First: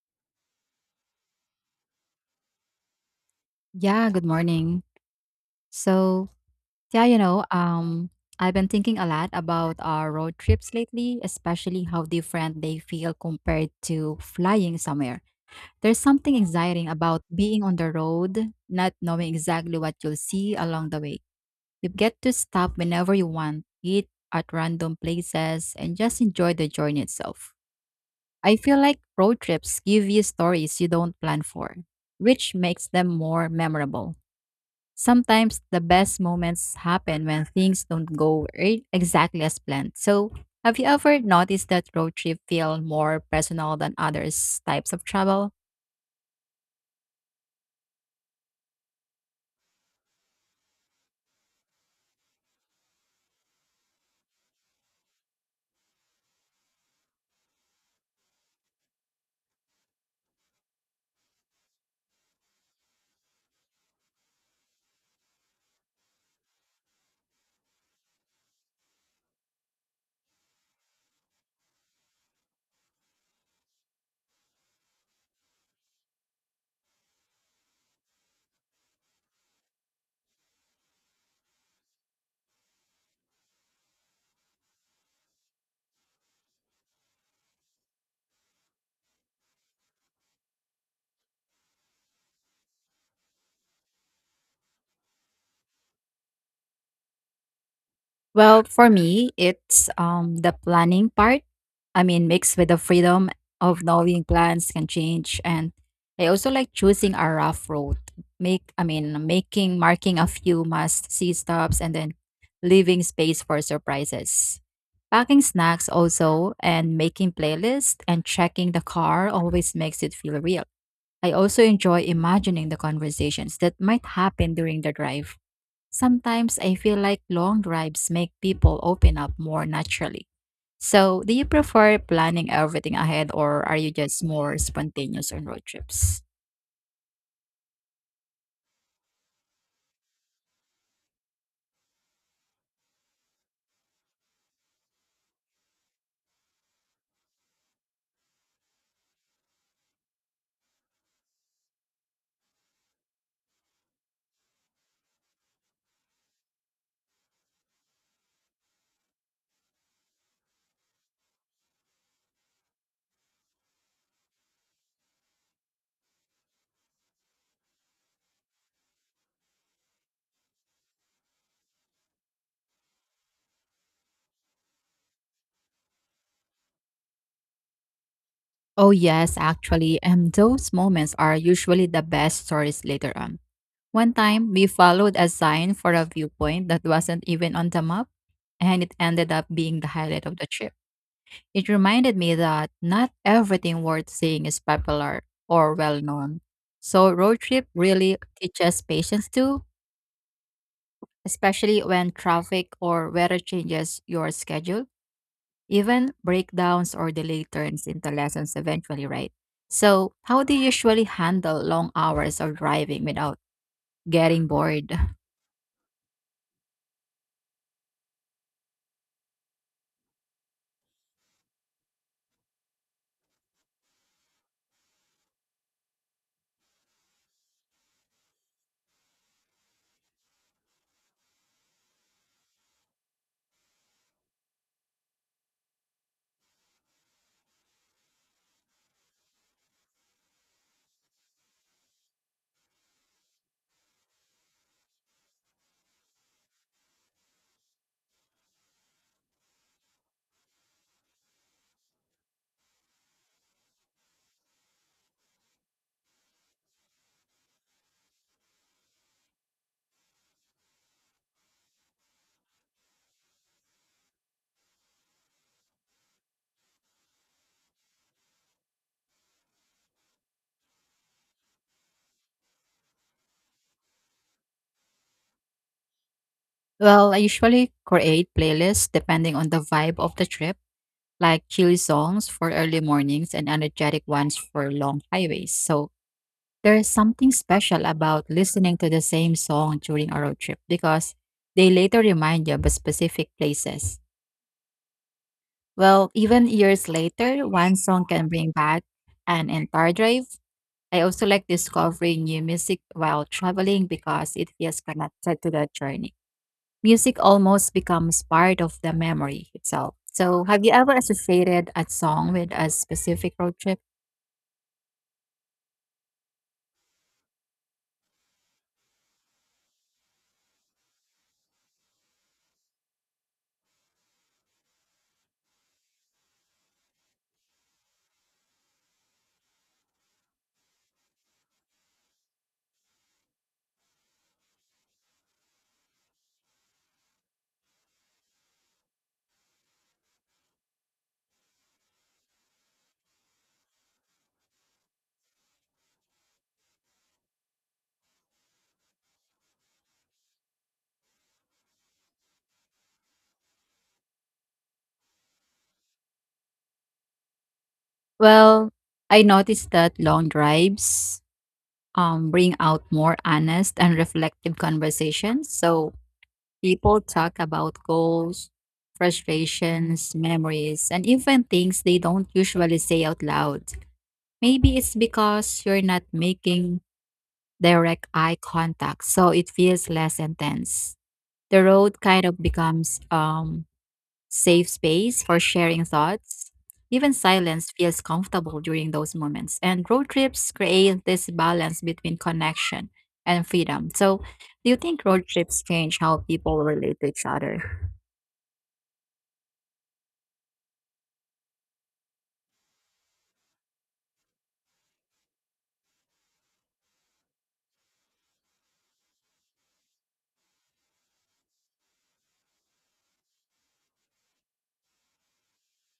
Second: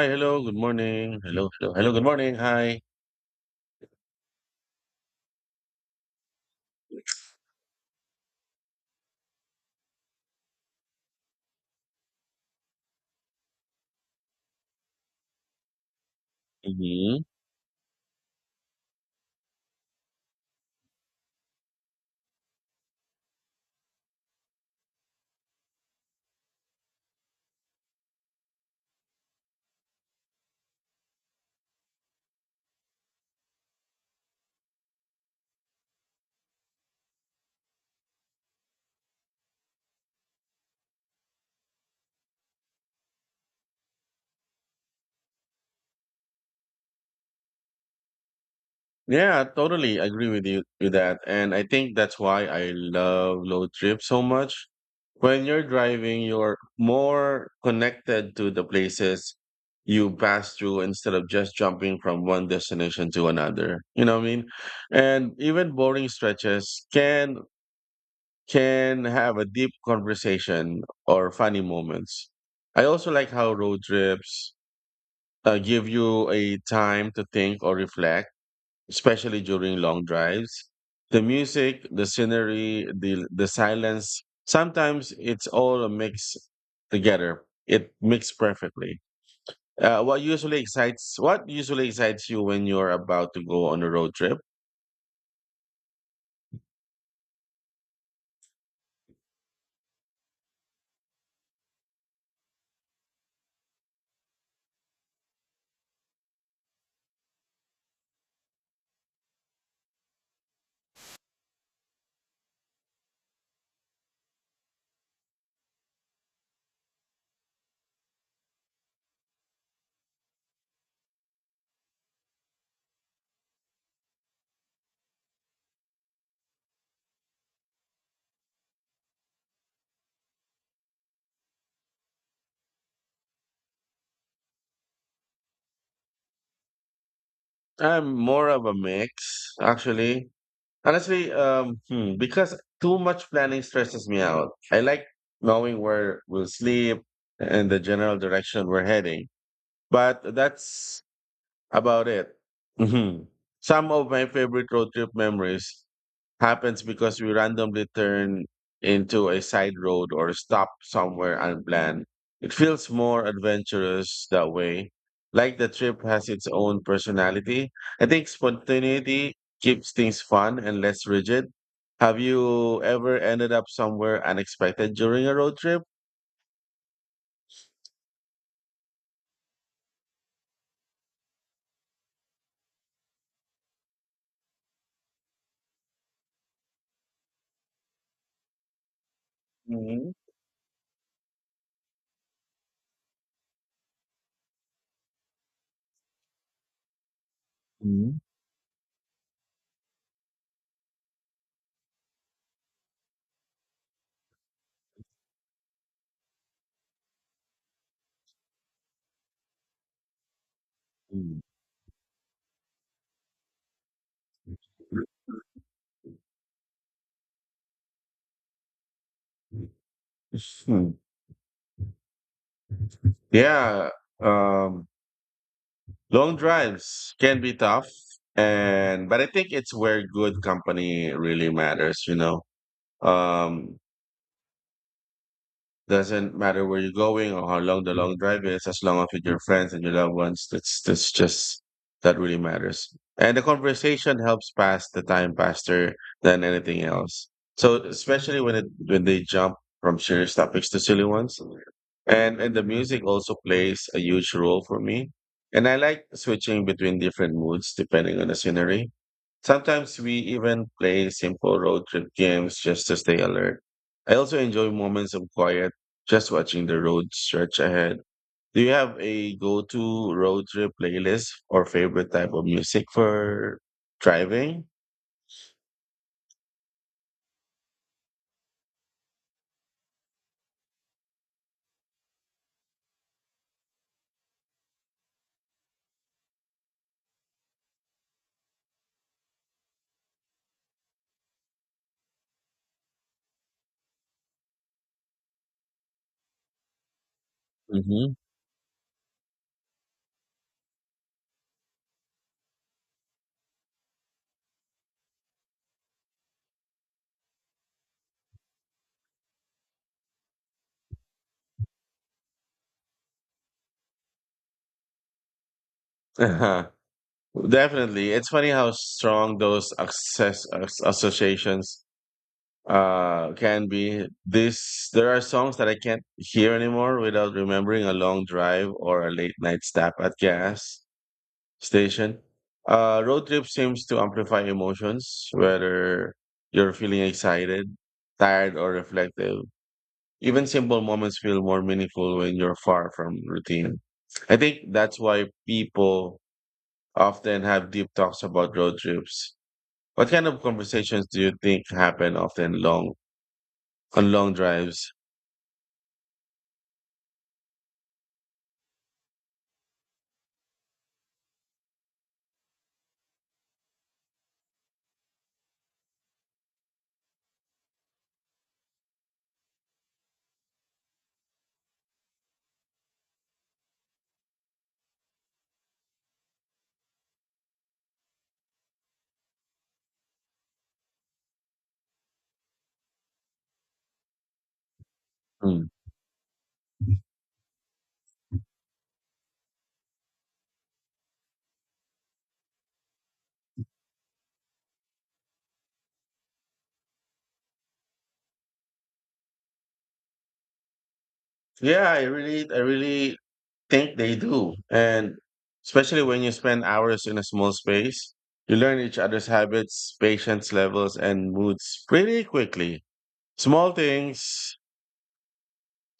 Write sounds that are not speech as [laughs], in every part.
Hi, hello, good morning. Hello, hello, hello, good morning. Hi. Yeah, good morning. So, yeah, you know, um, I've been thinking a lot about our road trips lately, especially how different they feel compared to flying somewhere. There's something exciting Hmm. about being on the road, not knowing exactly what you'll see along the way. You get to stop whenever you want, eat at random places, and just enjoy the journey itself. I feel like road trips give you stories you don't plan for, which makes them more memorable. Sometimes the best moments happen when things don't exactly as planned. So, have you ever noticed that road trip feel more personal than others types of travel? Yeah, totally agree with you with that. And I think that's why I love road trips so much. When you're driving, you're more connected to the places you pass through instead of just jumping from one destination to another. You know what I mean? And even boring stretches can have a deep conversation or funny moments. I also like how road trips give you a time to think or reflect, especially during long drives. The music, the scenery, the silence. Sometimes it's all a mix together. It mixed perfectly. What usually excites you when you're about to go on a road trip? Well, for me, it's the planning part, I mean, mixed with the freedom of knowing plans can change. And I also like choosing a rough road. Making, marking a few must see stops and then leaving space for surprises. Packing snacks also and making playlists and checking the car always makes it feel real. I also enjoy imagining the conversations that might happen during the drive. Sometimes I feel like long drives make people open up more naturally. So, do you prefer planning everything ahead or are you just more spontaneous on road trips? I'm more of a mix, actually. Honestly, because too much planning stresses me out. I like knowing where we'll sleep and the general direction we're heading. But that's about it. Mhm. Some of my favorite road trip memories happens because we randomly turn into a side road or stop somewhere unplanned. It feels more adventurous that way. Like the trip has its own personality. I think spontaneity keeps things fun and less rigid. Have you ever ended up somewhere unexpected during a road trip? Oh, yes, actually. And those moments are usually the best stories later on. One time, we followed a sign for a viewpoint that wasn't even on the map, and it ended up being the Mhm. highlight of the trip. It reminded me that not everything worth seeing is popular or well known. So road trip really Mm, teaches patience too, especially when traffic or weather changes your schedule. Even breakdowns or delay turns into lessons eventually, right? So, how do you usually handle long hours of driving without getting bored? mm. Yeah, um, long drives can be tough, and but I think it's where good company really matters. Um, Doesn't matter where you're going or how long the long drive is, as long as with your friends and your loved ones, that's just that really matters. And the conversation helps pass the time faster than anything else. So especially when they jump from serious topics to silly ones. And the music also plays a huge role for me. And I like switching between different moods depending on the scenery. Sometimes we even play simple road trip games just to stay alert. I also enjoy moments of quiet just watching the road stretch ahead. Do you have a go-to road trip playlist or favorite type of music for driving? Well, I usually create playlists depending on the vibe of the trip, like chill songs for early mornings and energetic ones for long highways. So there's something special about listening to the same song during a road trip because they later remind you of specific places. Well, even years later, one song Hmm. can bring back an entire drive. I also like discovering new music while traveling because it feels connected to the journey. Music almost becomes part of the memory itself. So, have you ever associated a song with a specific road trip? [laughs] Definitely. It's funny how strong those associations can be. This There are songs that I can't hear anymore without remembering a long drive or a late night stop at gas station. Road trip seems to amplify emotions, whether you're feeling excited, tired, or reflective. Even simple moments feel more meaningful when you're far from routine. I think that's why people often have deep talks about road trips. What kind of conversations do you think happen often long on long drives? Well, I noticed that long drives bring out more honest and reflective conversations. So people talk about goals, frustrations, memories, and even things they don't usually say out loud. Maybe it's because you're not making direct eye contact, so it feels less intense. The road kind of becomes safe space for Hmm. sharing thoughts. Even silence feels comfortable during those moments. And road trips create this balance between connection and freedom. So, do you think road trips change how people relate to each other? Yeah, I really think they do. And especially when you spend hours in a small space, you learn each other's habits, patience levels, and moods pretty quickly. Small things,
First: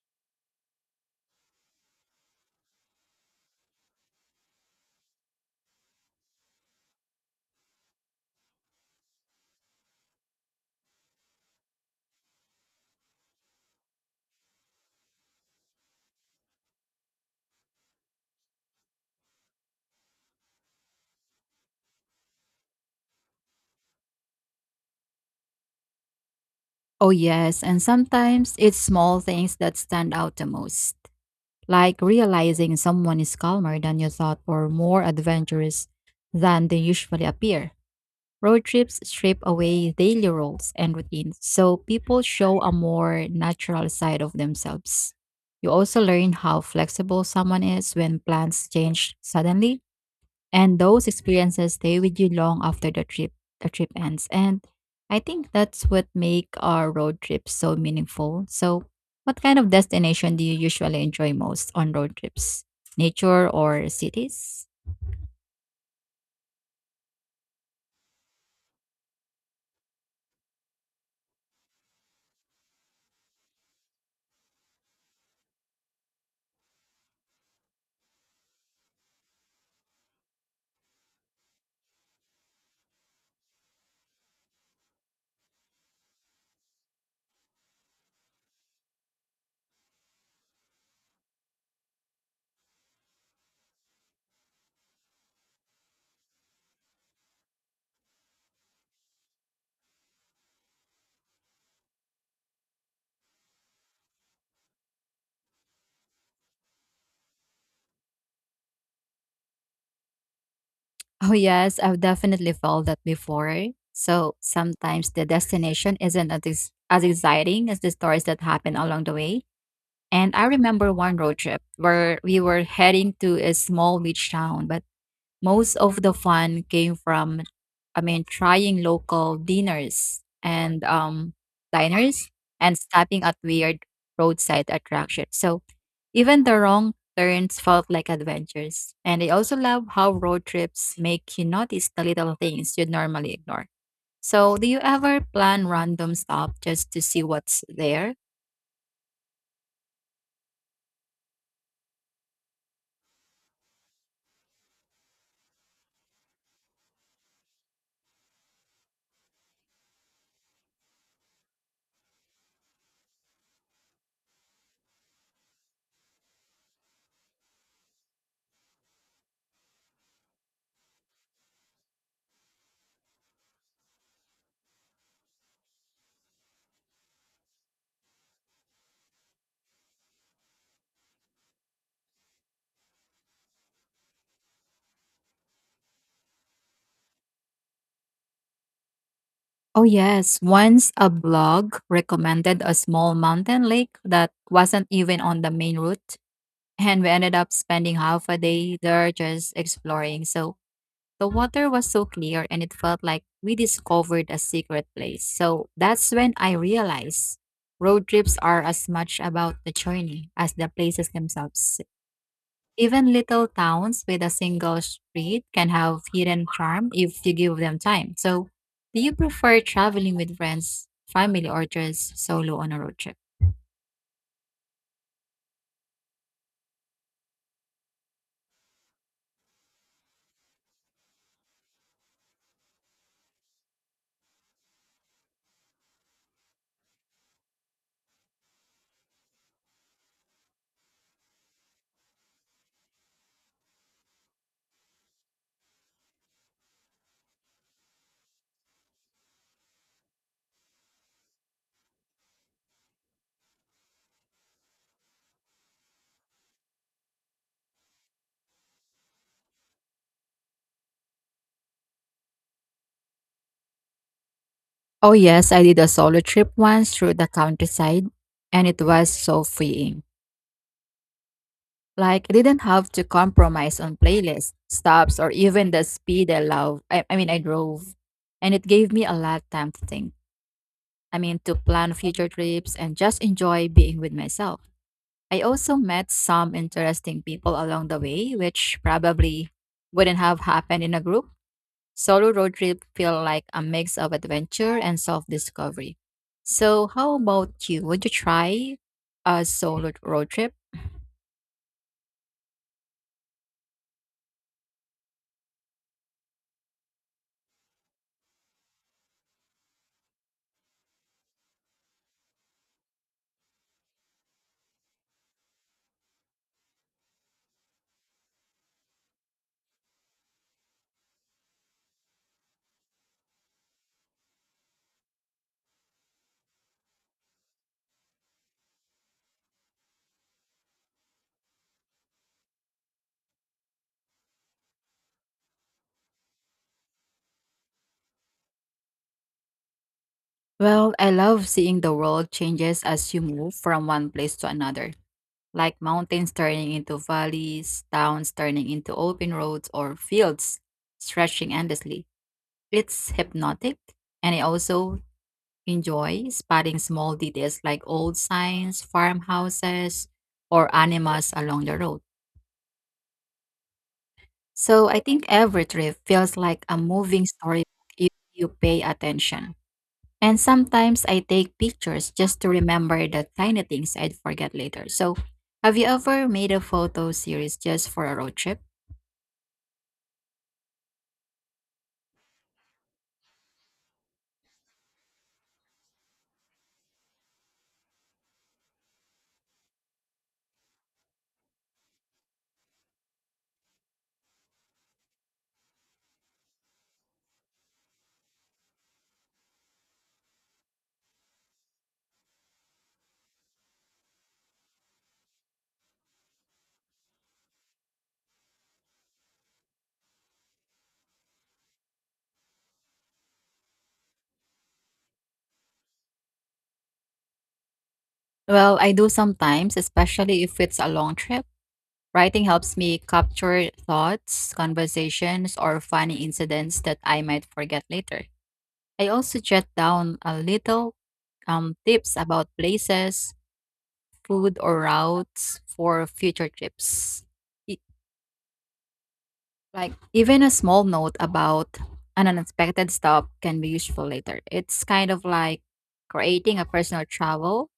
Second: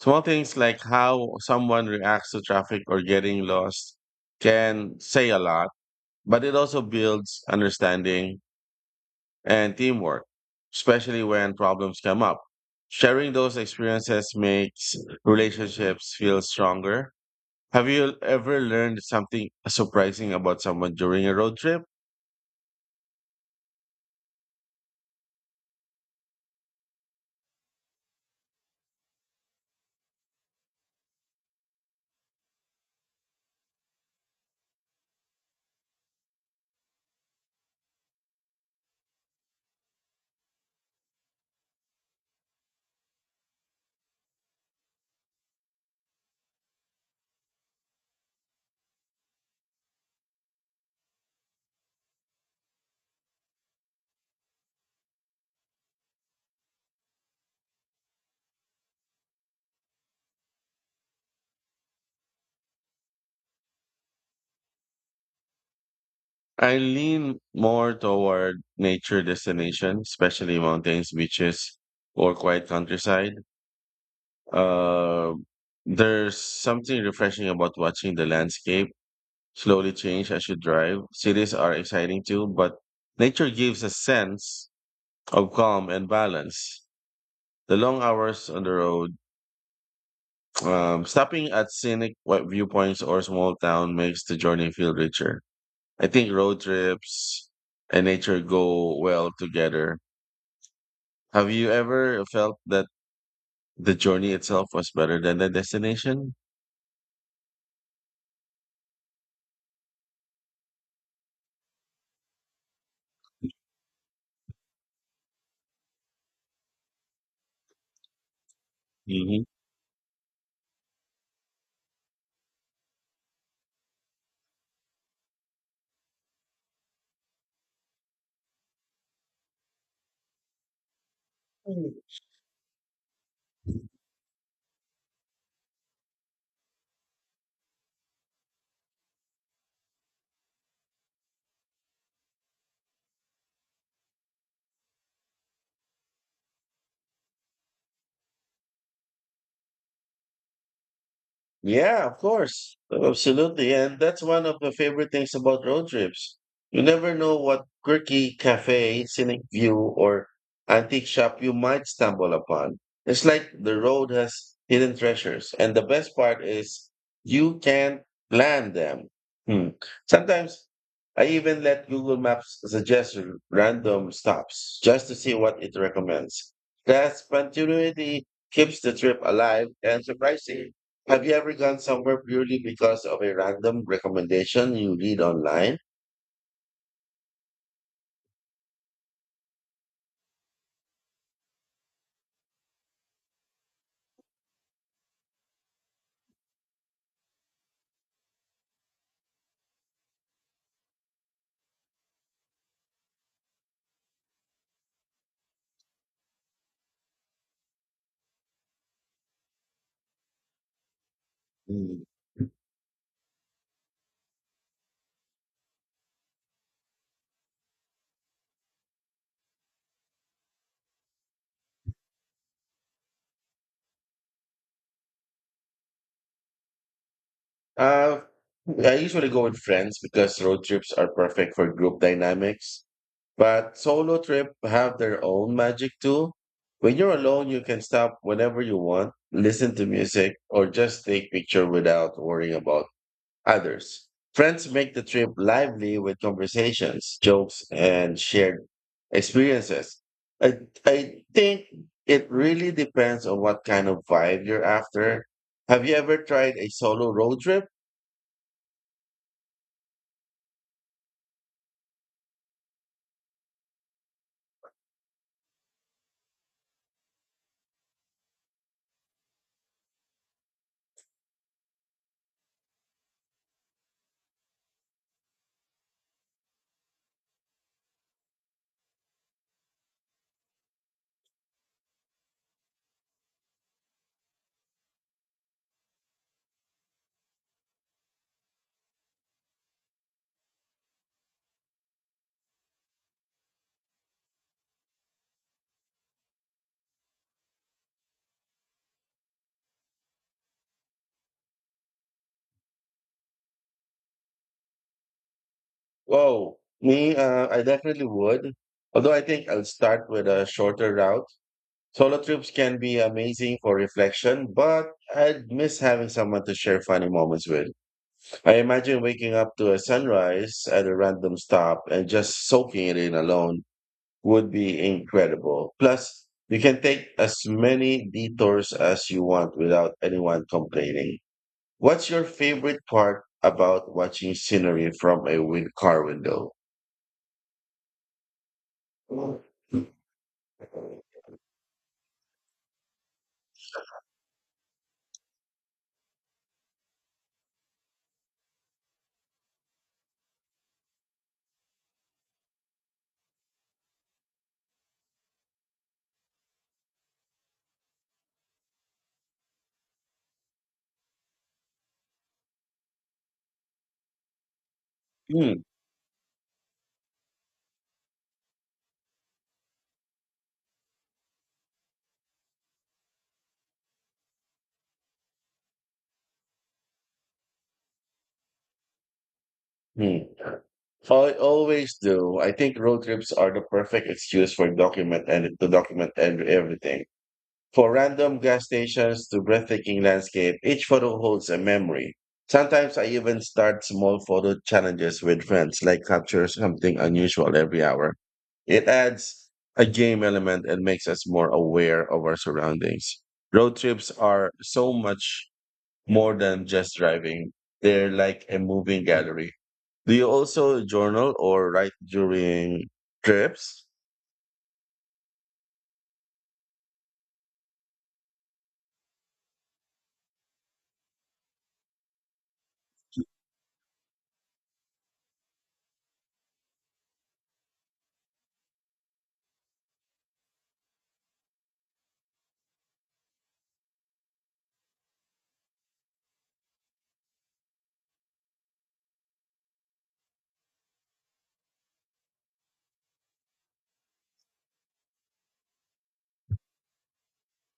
Small things like how someone reacts to traffic or getting lost can say a lot, but it also builds understanding and teamwork, especially when problems come up. Sharing those experiences makes relationships feel stronger. Have you ever learned something surprising about someone during a road trip? Oh, yes. And sometimes it's small things that stand out the most, like realizing someone is calmer than you thought or more adventurous than they usually appear. Road trips strip away daily roles and routines, so people show a more natural side of themselves. You also learn how flexible someone is when plans change suddenly, and those experiences stay with you long after the trip ends. And I think that's what make our road trips so meaningful. So, what kind of destination do you usually enjoy most on road trips? Nature or cities? I lean more toward nature destination, especially mountains, beaches, or quiet countryside. Uh, there's something refreshing about watching the landscape slowly change as you drive. Cities are exciting too, but nature gives a sense of calm and balance. The long hours on the road, stopping at scenic viewpoints or small town makes the journey feel richer. I think road trips and nature go well together. Have you ever felt that the journey itself was better than the destination? Oh, yes, I've definitely felt that before. So sometimes the destination isn't as exciting as the stories that happen along the way. Hmm. And I remember one road trip where we were heading to a small beach town, but most of the fun came from, I mean, trying local dinners and diners and stopping at weird roadside attractions. So even the wrong turns felt like adventures. And I also love how road trips make you notice the little things you'd normally ignore. So, do you ever plan random stop just to see what's there? Yeah, of course. Oh, absolutely. And that's one of the favorite things about road trips. You never know what quirky cafe, scenic view, or antique shop you might stumble upon. It's like the road has hidden treasures. And the best part is you can plan them. Hmm. Sometimes I even let Google Maps suggest random stops just to see what it recommends. That spontaneity keeps the trip alive and surprising. Have you ever gone somewhere purely because of a random recommendation you read online? Oh, yes. Once a blog recommended a small mountain lake that wasn't even on the main route. And we ended up spending half a day there just exploring. So, the water was so clear and it felt like we discovered a secret place. So that's when I realized road trips are as much about the journey as the places themselves. Mm. Even little towns with a single street can have hidden charm if you give them time. So, do you prefer traveling with friends, family, or just solo on a road trip? Uh, I usually go with friends because road trips are perfect for group dynamics, but solo trip have their own magic too. When you're alone, you can stop whenever you want, listen to music, or just take picture without worrying about others. Friends make the trip lively with conversations, jokes, and shared experiences. I, I think it really depends on what kind of vibe you're after. Have you ever tried a solo road trip? Oh, yes, I did a solo trip once through the countryside and it was so freeing. Like, I didn't have to compromise on playlists, stops, or even the speed I love. I drove. And it gave me a lot of time to think. I mean, to plan future trips and just enjoy being with myself. I also met some interesting people along the way, which probably wouldn't have happened in a group. Solo road trip feel like a mix of adventure and self-discovery. So, how about you? Would you try a solo road trip? Whoa, me, I definitely would. Although I think I'll start with a shorter route. Solo trips can be amazing for reflection, but I'd miss having someone to share funny moments with. I imagine waking up to a sunrise at a random stop and just soaking it in alone would be incredible. Plus, you can take as many detours as you want without anyone complaining. What's your favorite part about watching scenery from a car window? Hmm. Well, I love seeing the world changes as you move from one place to another, like mountains turning into valleys, towns turning into open roads, or fields stretching endlessly. It's hypnotic, and I also enjoy spotting small details like old signs, farmhouses, or animals along the road. So I think every trip feels like a moving story if you pay attention. And sometimes I take pictures just to remember the tiny things I'd forget later. So, have you ever made a photo series just for a road trip? Hmm. I always do. I think road trips are the perfect excuse for document and everything. For random gas stations to breathtaking landscape, each photo holds a memory. Sometimes I even start small photo challenges with friends, like capture something unusual every hour. It adds a game element and makes us more aware of our surroundings. Road trips are so much more than just driving, they're like a moving gallery. Do you also journal or write during trips? Well, I do sometimes, especially if it's a long trip. Writing helps me capture thoughts, conversations, or funny incidents that I might forget later. I also jot down a little tips about places, food, or routes for future trips. Like even a small note about an unexpected stop can be useful later. It's kind of like creating a personal travel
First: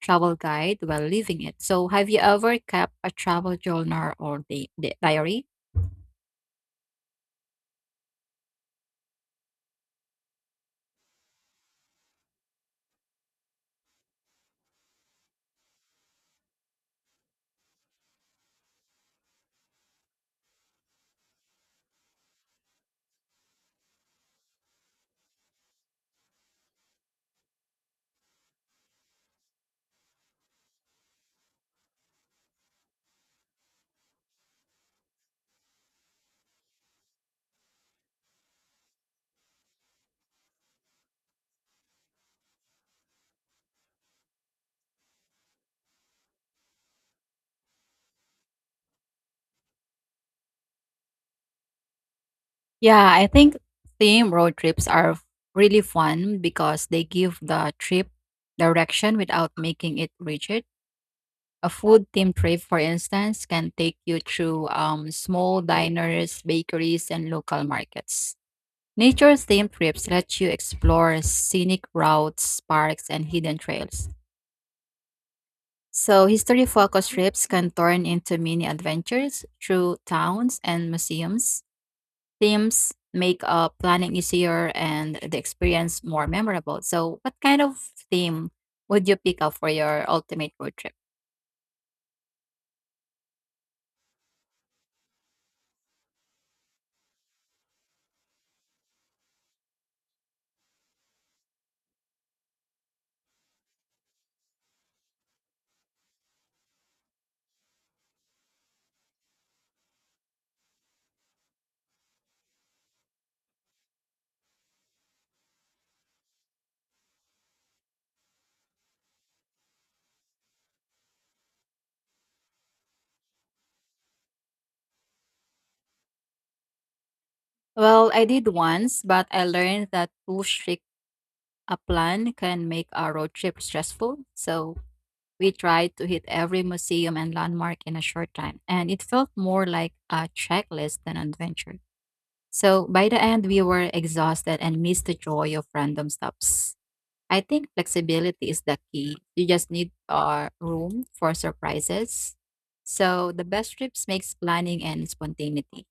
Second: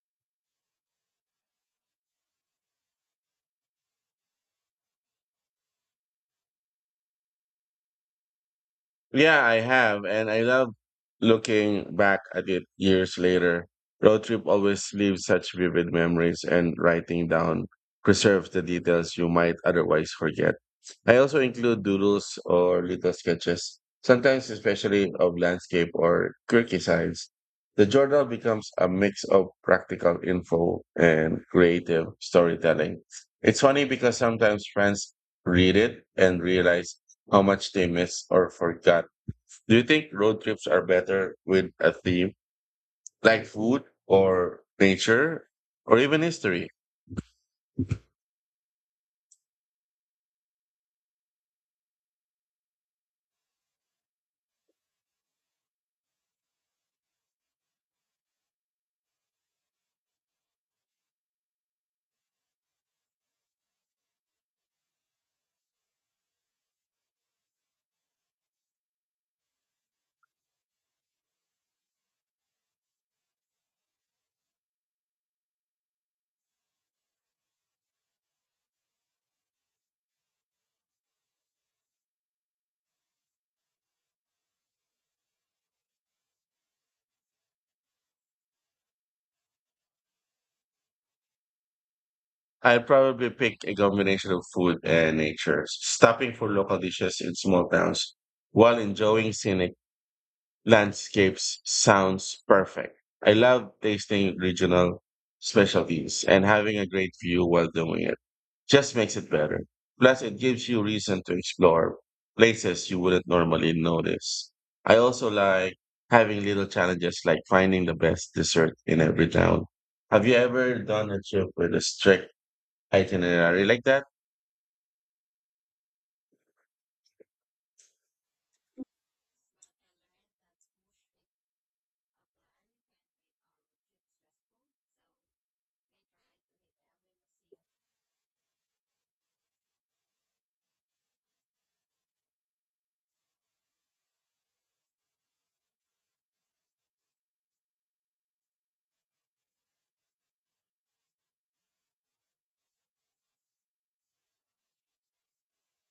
travel guide while leaving it. So have you ever kept a travel journal or the diary? Yeah, I have, and I love looking back at it years later. Road trip always leaves such vivid memories, and writing down preserves the details you might otherwise forget. I also include doodles or little sketches, sometimes especially of landscape or quirky sides. The journal becomes a mix of practical info and creative storytelling. It's funny because sometimes friends read it and realize how much they missed or forgot. Do you think road trips are better with a theme like food or nature or even history? Yeah, I think theme road trips are f- really fun because they give the trip direction without making it rigid. A food theme trip, for instance, can take you through small diners, bakeries, and local markets. Nature themed trips let you explore scenic routes, parks, and hidden trails. So, history focused trips can turn into mini adventures through towns and museums. Themes make planning easier and the experience more memorable. So, what kind of theme would you pick up for your ultimate road trip? I'd probably pick a combination of food and nature, stopping for local dishes in small towns while enjoying scenic landscapes sounds perfect. I love tasting regional specialties and having a great view while doing it. Just makes it better. Plus, it gives you reason to explore places you wouldn't normally notice. I also like having little challenges like finding the best dessert in every town. Have you ever done a trip with a strict itinerary like that? Well, I did once, but I learned that too strict a plan can make a road trip stressful. So, we tried to hit every museum and landmark in a short time, and it felt more like a checklist than an adventure. So by the end, we were exhausted and missed the joy of random stops. I think flexibility is the key. You just need room for surprises. So the best trips makes planning and spontaneity.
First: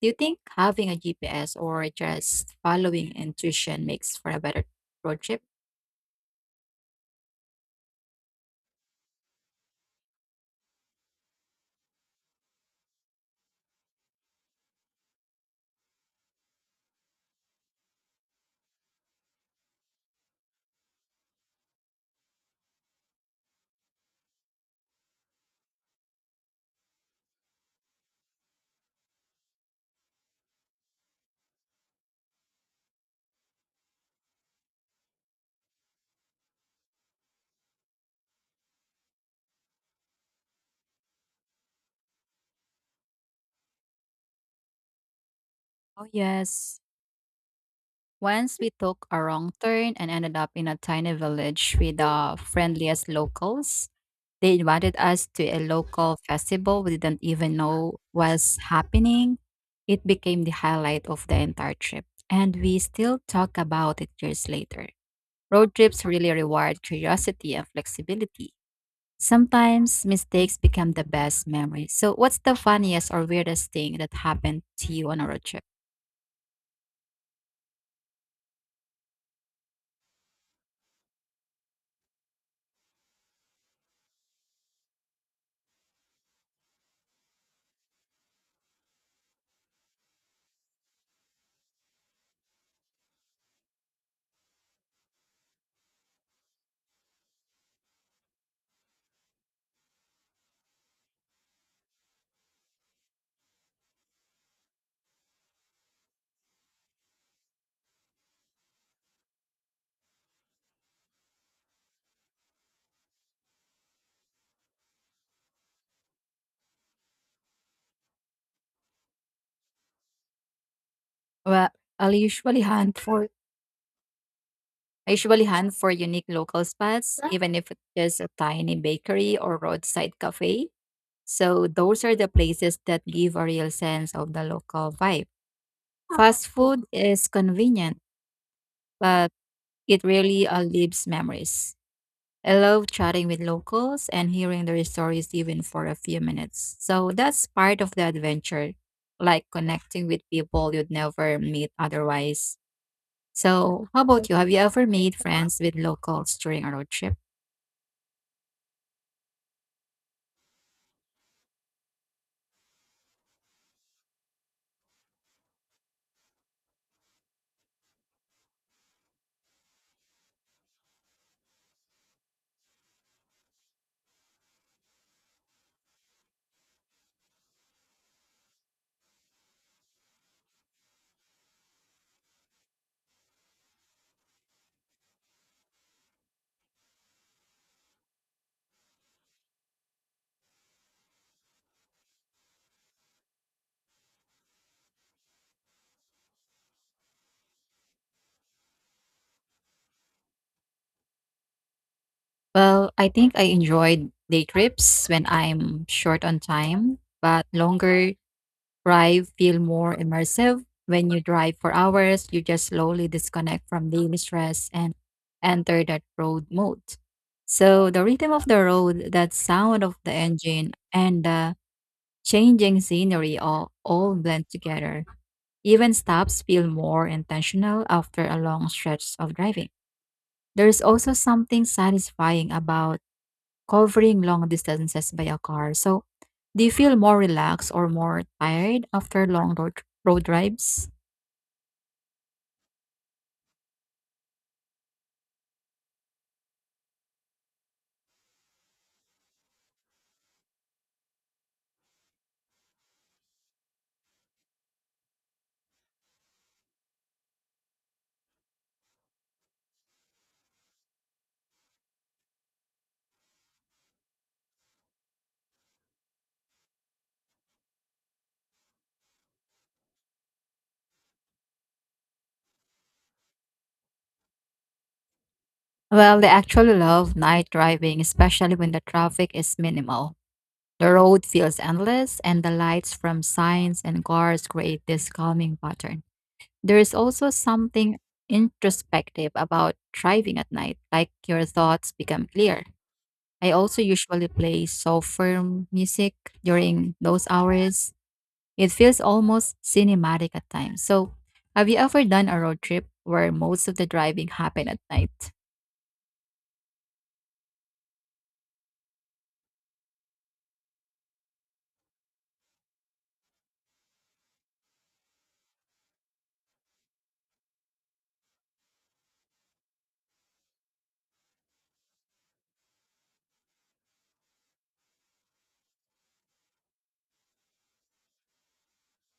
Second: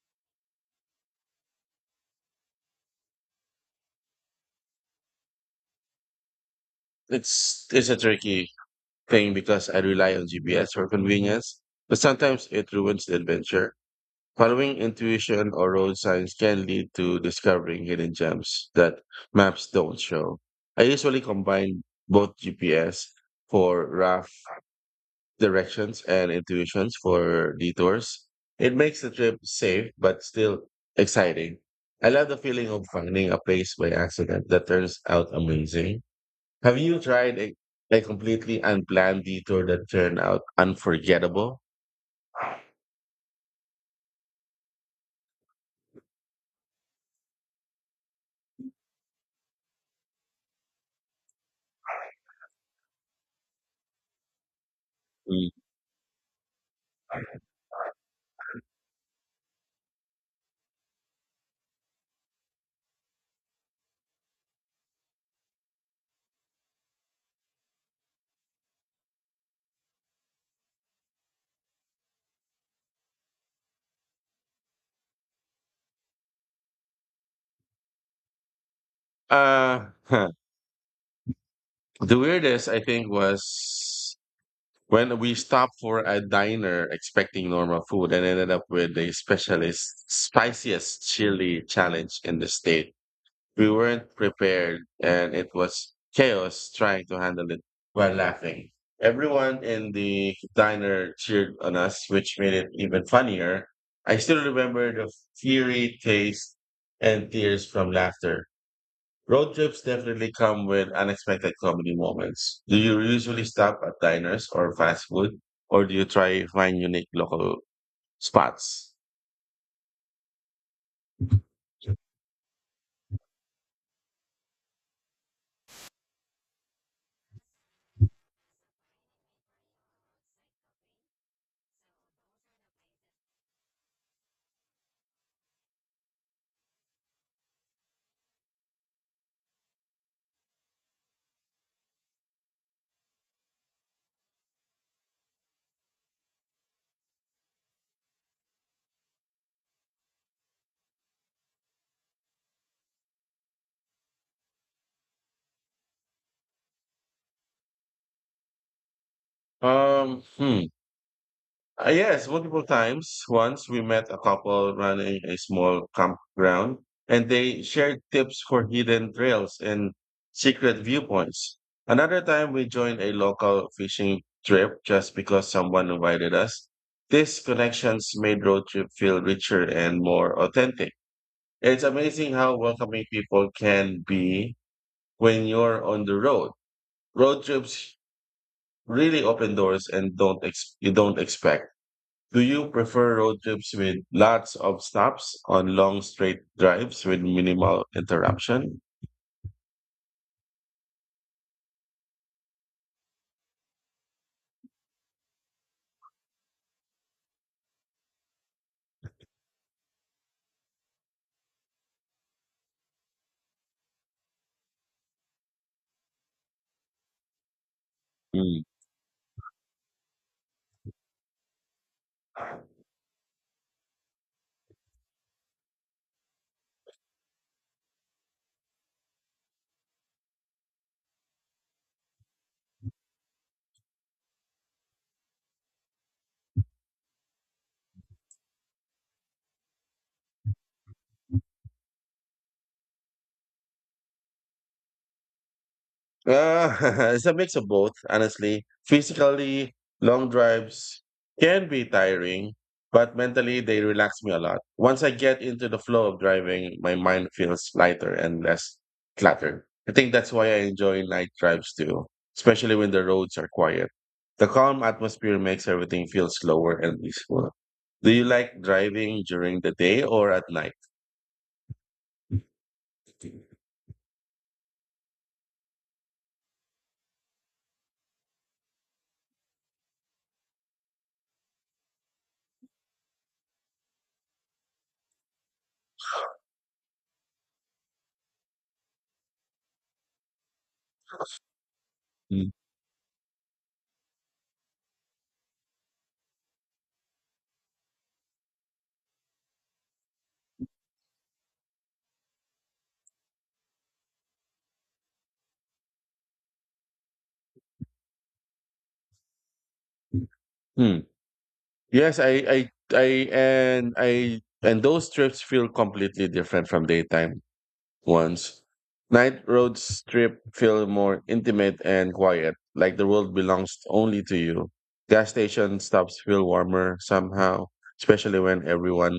Do you think having a GPS or just following intuition makes for a better road trip? It's a tricky thing because I rely on GPS for convenience, but sometimes it ruins the adventure. Following intuition or road signs can lead to discovering hidden gems that maps don't show. I usually combine both GPS for rough directions and intuitions for detours. It makes the trip safe but still exciting. I love the feeling of finding a place by accident that turns out amazing. Have you tried a completely unplanned detour that turned out unforgettable? Oh yes, once we took a wrong turn and ended up in a tiny village with the friendliest locals. They invited us to Mm. a local festival we didn't even know was happening. It became the highlight of the entire trip, and we still talk about it years later. Road trips really reward curiosity and flexibility. Sometimes mistakes become the best memories. So, what's the funniest or weirdest thing that happened to you on a road trip? Uh, [laughs] The weirdest, I think, was when we stopped for a diner expecting normal food and ended up with the specialist, spiciest chili challenge in the state. We weren't prepared and it was chaos trying to handle it while laughing. Everyone in the diner cheered on us, which made it even funnier. I still remember the fiery taste and tears from laughter. Road trips definitely come with unexpected comedy moments. Do you usually stop at diners or fast food, or do you try find unique local spots? Well, I'll usually [laughs] hunt for I usually hunt for unique local spots, huh, even if it's just a tiny bakery or roadside cafe. So those are the places that give a real sense of the local vibe. Fast food is convenient, but it really leaves memories. I love chatting with locals and hearing their stories even for a few minutes. So that's part of the adventure, like connecting with people you'd never meet otherwise. So, how about you? Have you ever made friends with locals during a road trip? Um, hmm. Yes, multiple times. Once we met a couple running a small campground, and they shared tips for hidden trails and secret viewpoints. Another time, we joined a local fishing trip just because someone invited us. These connections made road trip feel richer and more authentic. It's amazing how welcoming people can be when you're on the road. Road trips really open doors and don't ex- you don't expect. Do you prefer road trips with lots of stops on long straight drives with minimal interruption? Well, I think I enjoyed day trips when I'm short on time, but longer drive feel more immersive. When you drive for hours, you just slowly disconnect from daily stress and enter that road mode. So the rhythm of the Hmm. road, that sound of the engine, and the changing scenery all blend together. Even stops feel more intentional after a long stretch of driving. There's also something satisfying about covering long distances by a car. So, do you feel more relaxed or more tired after long road drives? Uh, [laughs] it's a mix of both, honestly. Physically, long drives can be tiring, but mentally, they relax me a lot. Once I get into the flow of driving, my mind feels lighter and less cluttered. I think that's why I enjoy night drives too, especially when the roads are quiet. The calm atmosphere makes everything feel slower and peaceful. Do you like driving during the day or at night? Well, I actually love night driving, especially when the traffic is minimal. The road feels endless, and the lights from signs and cars create this calming pattern. There is also something introspective about driving at night, like your thoughts become clear. I also usually play softer music during those hours. It feels almost cinematic at times. So, have you ever done a road trip where most of the driving happened at night? Hmm. Yes, I I and those trips feel completely different from daytime ones. Night road trip feel more intimate and quiet, like the world belongs only to you. Gas station stops feel warmer somehow, especially when everyone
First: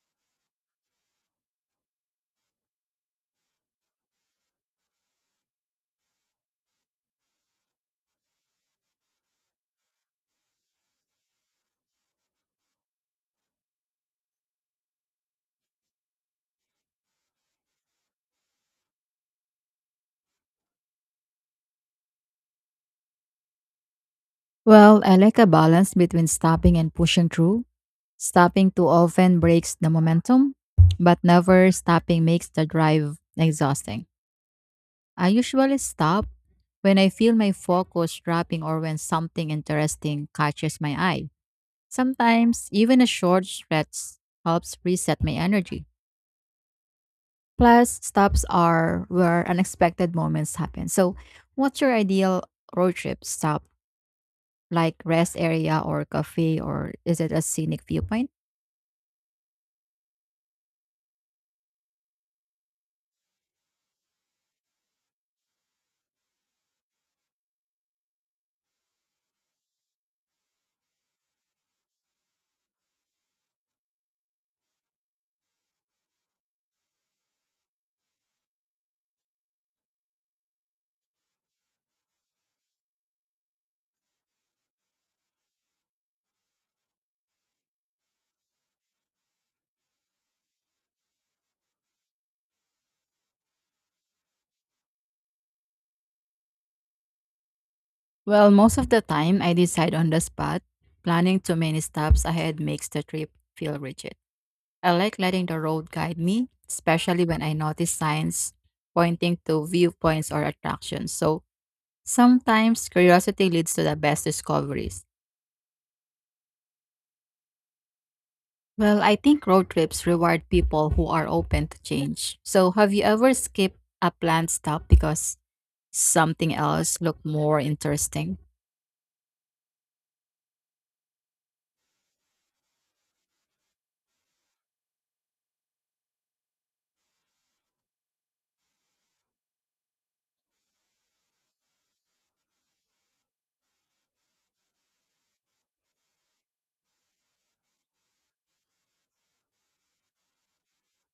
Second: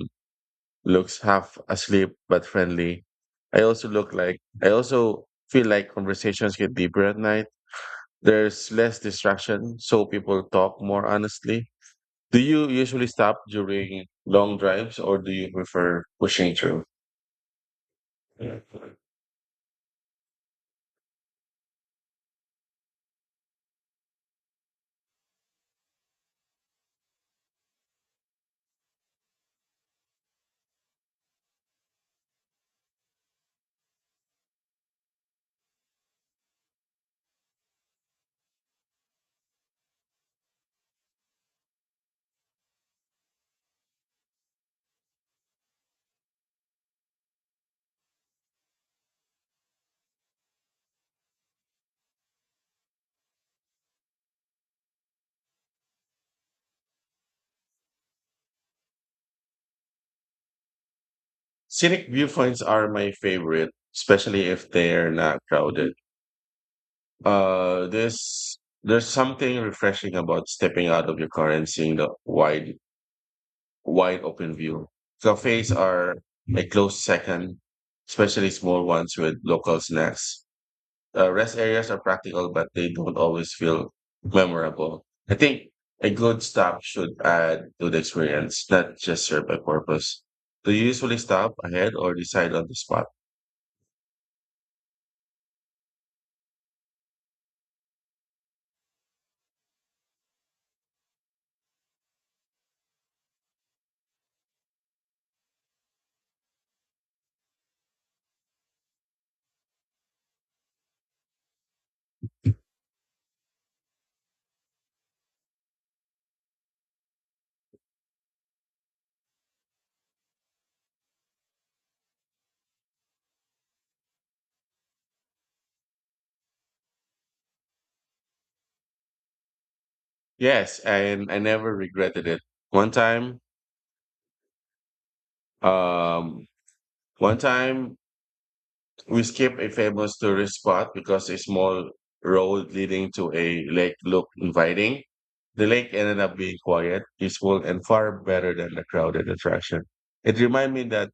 looks half asleep but friendly. I also feel like conversations get deeper at night. There's less distraction, so people talk more honestly. Do you usually stop during long drives or do you prefer pushing through? Yeah. Well, I like a balance between stopping and pushing through. Stopping too often breaks the momentum, but never stopping makes the drive exhausting. I usually stop when I feel my focus dropping or when something interesting catches my eye. Sometimes, even a short stretch helps reset my energy. Plus, stops are where unexpected moments happen. So, what's your ideal road trip stop? Like rest area or cafe, or is it a scenic viewpoint? Scenic viewpoints are my favorite, especially if they're not crowded. This There's something refreshing about stepping out of your car and seeing the wide open view. Cafes are a close second, especially small ones with local snacks. Rest areas are practical, but they don't always feel memorable. I think a good stop should add to the experience, not just serve a purpose. Do you usually stop ahead or decide on the spot? Well, most of the time I decide on the spot. Planning too many stops ahead makes the trip feel rigid. I like letting the road guide me, especially when I notice signs pointing to viewpoints or attractions. So sometimes curiosity leads to the best discoveries. Well, I think road trips reward people who are open to change. So, have you ever skipped a planned stop because something else looked more interesting? Yes, and I never regretted it. One time, um, One time we skipped a famous tourist spot because a small road leading to a lake looked inviting. The lake ended up being quiet, peaceful, and far better than the crowded attraction. It reminded me that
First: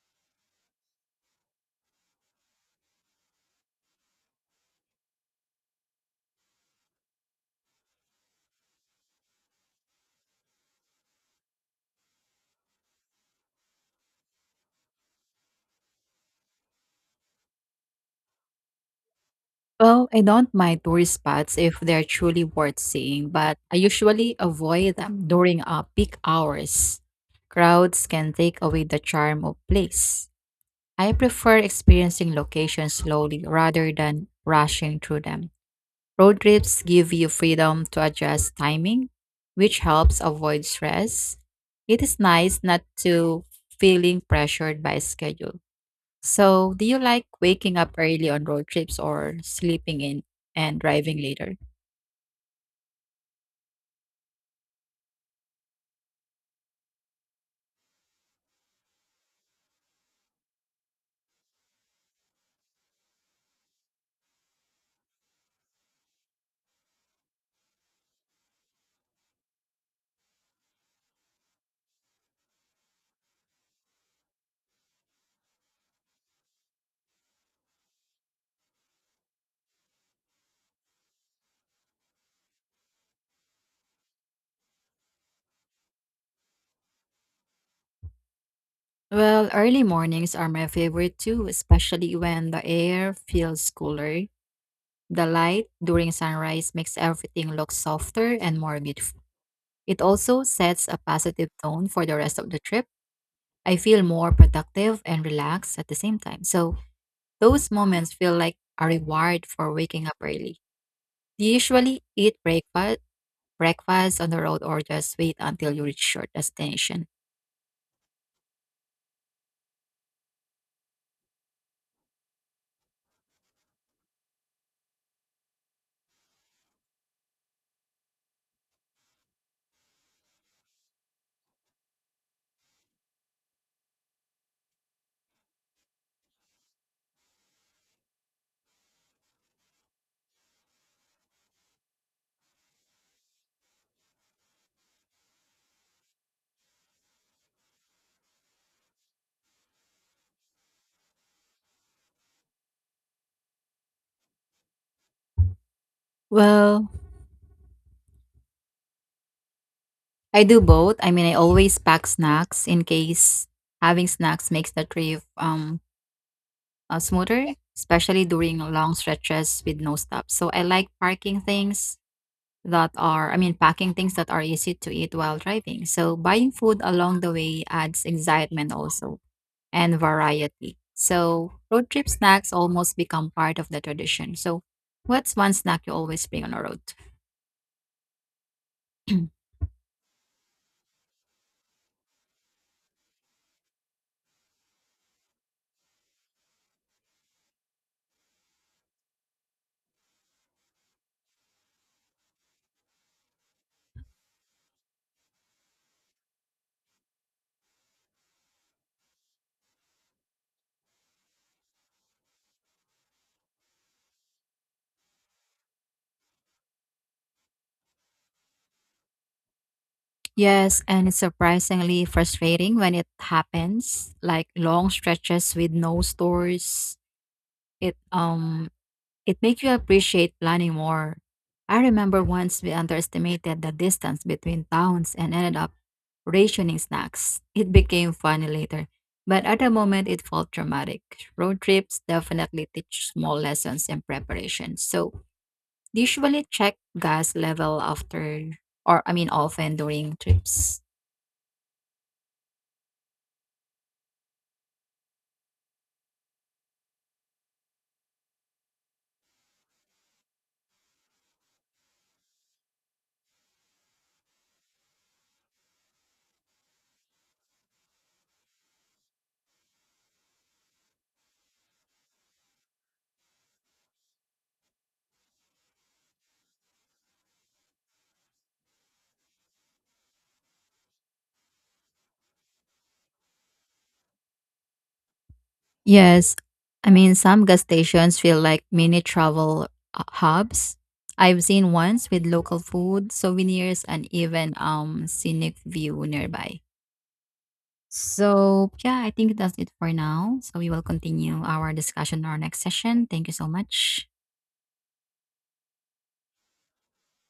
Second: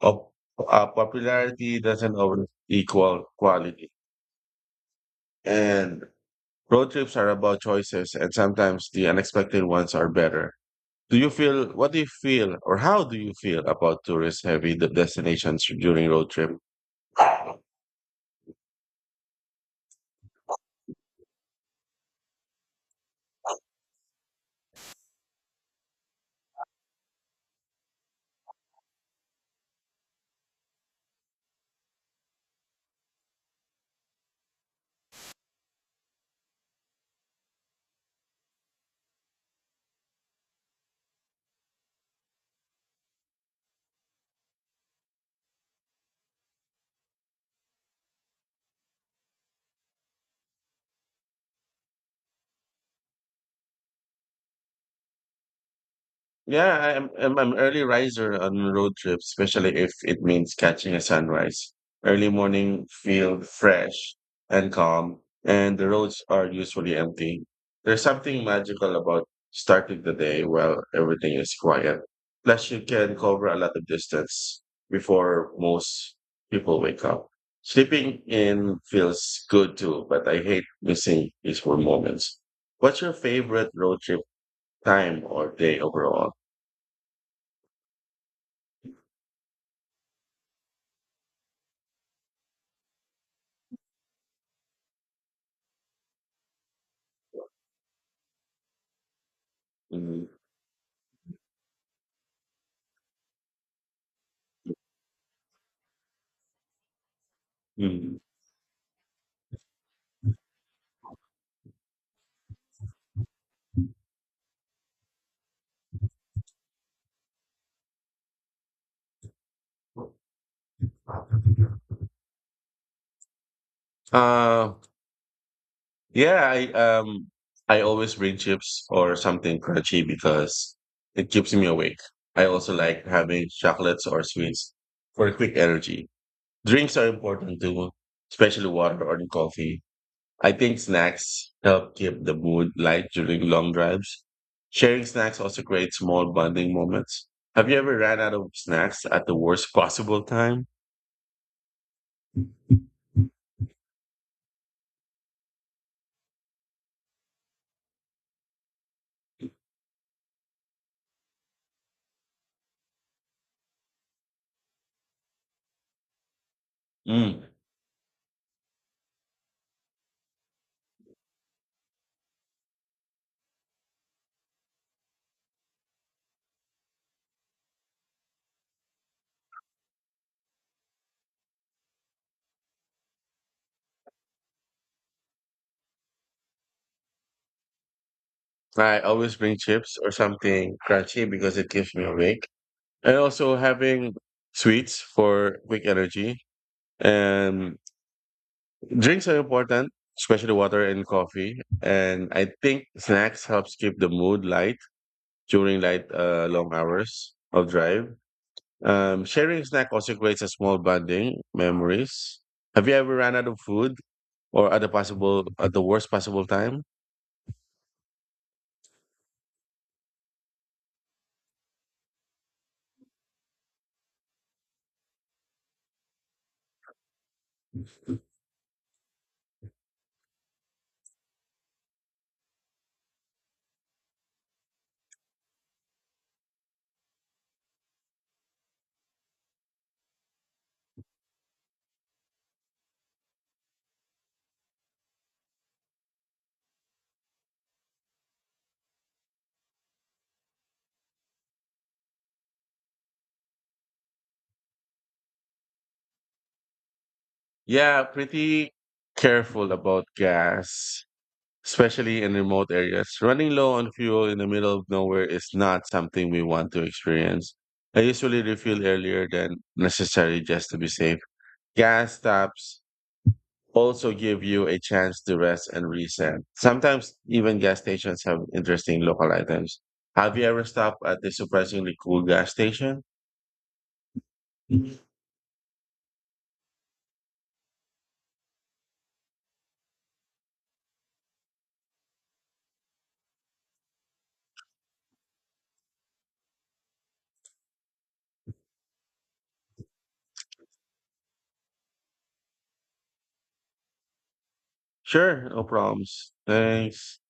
of, popularity doesn't always equal quality. And road trips are about choices, and sometimes the unexpected ones are better. Do you feel, what do you feel, or How do you feel about tourist heavy destinations during road trip? Well, I don't mind tourist spots if they're truly worth seeing, but I usually avoid them during peak hours. Crowds can take away the charm of place. I prefer experiencing locations slowly rather than rushing through them. Road trips give you freedom to adjust timing, which helps avoid stress. It is nice not to feeling pressured by schedule. So, do you like waking up early on road trips or sleeping in and driving later? Yeah, I'm early riser on road trips, especially if it means catching a sunrise. Early morning feel fresh and calm, and the roads are usually empty. There's something magical about starting the day while everything is quiet. Plus, you can cover a lot of distance before most people wake up. Sleeping in feels good too, but I hate missing peaceful moments. What's your favorite road trip time or day overall? Well, early mornings are my favorite too, especially when the air feels cooler. The light during sunrise makes everything look softer and more beautiful. It Mhm, also sets a positive tone for the rest of the trip. I feel more productive and relaxed at the same time. So those moments mhm. feel like a reward for waking up early. Do you usually eat breakfast on the road or just wait until you reach your destination? Uh, yeah, I um I always bring chips or something crunchy because it keeps me awake. I also like having chocolates or sweets for quick energy. Drinks are important too, especially water or coffee. I think snacks help keep the mood light during long drives. Sharing snacks also creates small bonding moments. Have you ever ran out of snacks at the worst possible time? Well, I do both. I mean, I always pack snacks in case having snacks makes the trip Mm. smoother, especially during long stretches with no stops. So I like parking things that are, I mean, packing things that are easy to eat while driving. So buying food along the way adds excitement also and variety. So road trip snacks almost become part of the tradition. So what's one snack you always bring on a road? I always [clears throat] bring chips or something crunchy because it keeps me awake. And also having sweets for quick energy. And drinks are important, especially water and coffee. And I think snacks helps keep the mood light during light long hours of drive. Sharing snack also creates a small bonding memories. Have you ever run out of food or at the possible at the worst possible time? Yes, and it's surprisingly frustrating when it happens, like long stretches with no stores. It It makes you appreciate planning more. I remember once we underestimated the distance between towns and ended up rationing snacks. It became funny later, but at the moment it felt dramatic. Road trips definitely teach small lessons in preparation. So, usually check gas level after or I mean often during trips. Yeah, pretty careful about gas, especially in remote areas. Running low on fuel in the middle of nowhere is not something we want to experience. I usually refuel earlier than necessary just to be safe. Gas stops also give you a chance to rest and reset. Sometimes even gas stations have interesting local items. Have you ever stopped at a surprisingly cool gas station? Mhm. Yes. I mean, some gas stations feel like mini travel hubs. I've seen ones with local food, souvenirs, and even scenic view nearby. So yeah, I think that's it for now. So we will continue our discussion in our next session. Thank you so much. Sure, no problems. Thanks.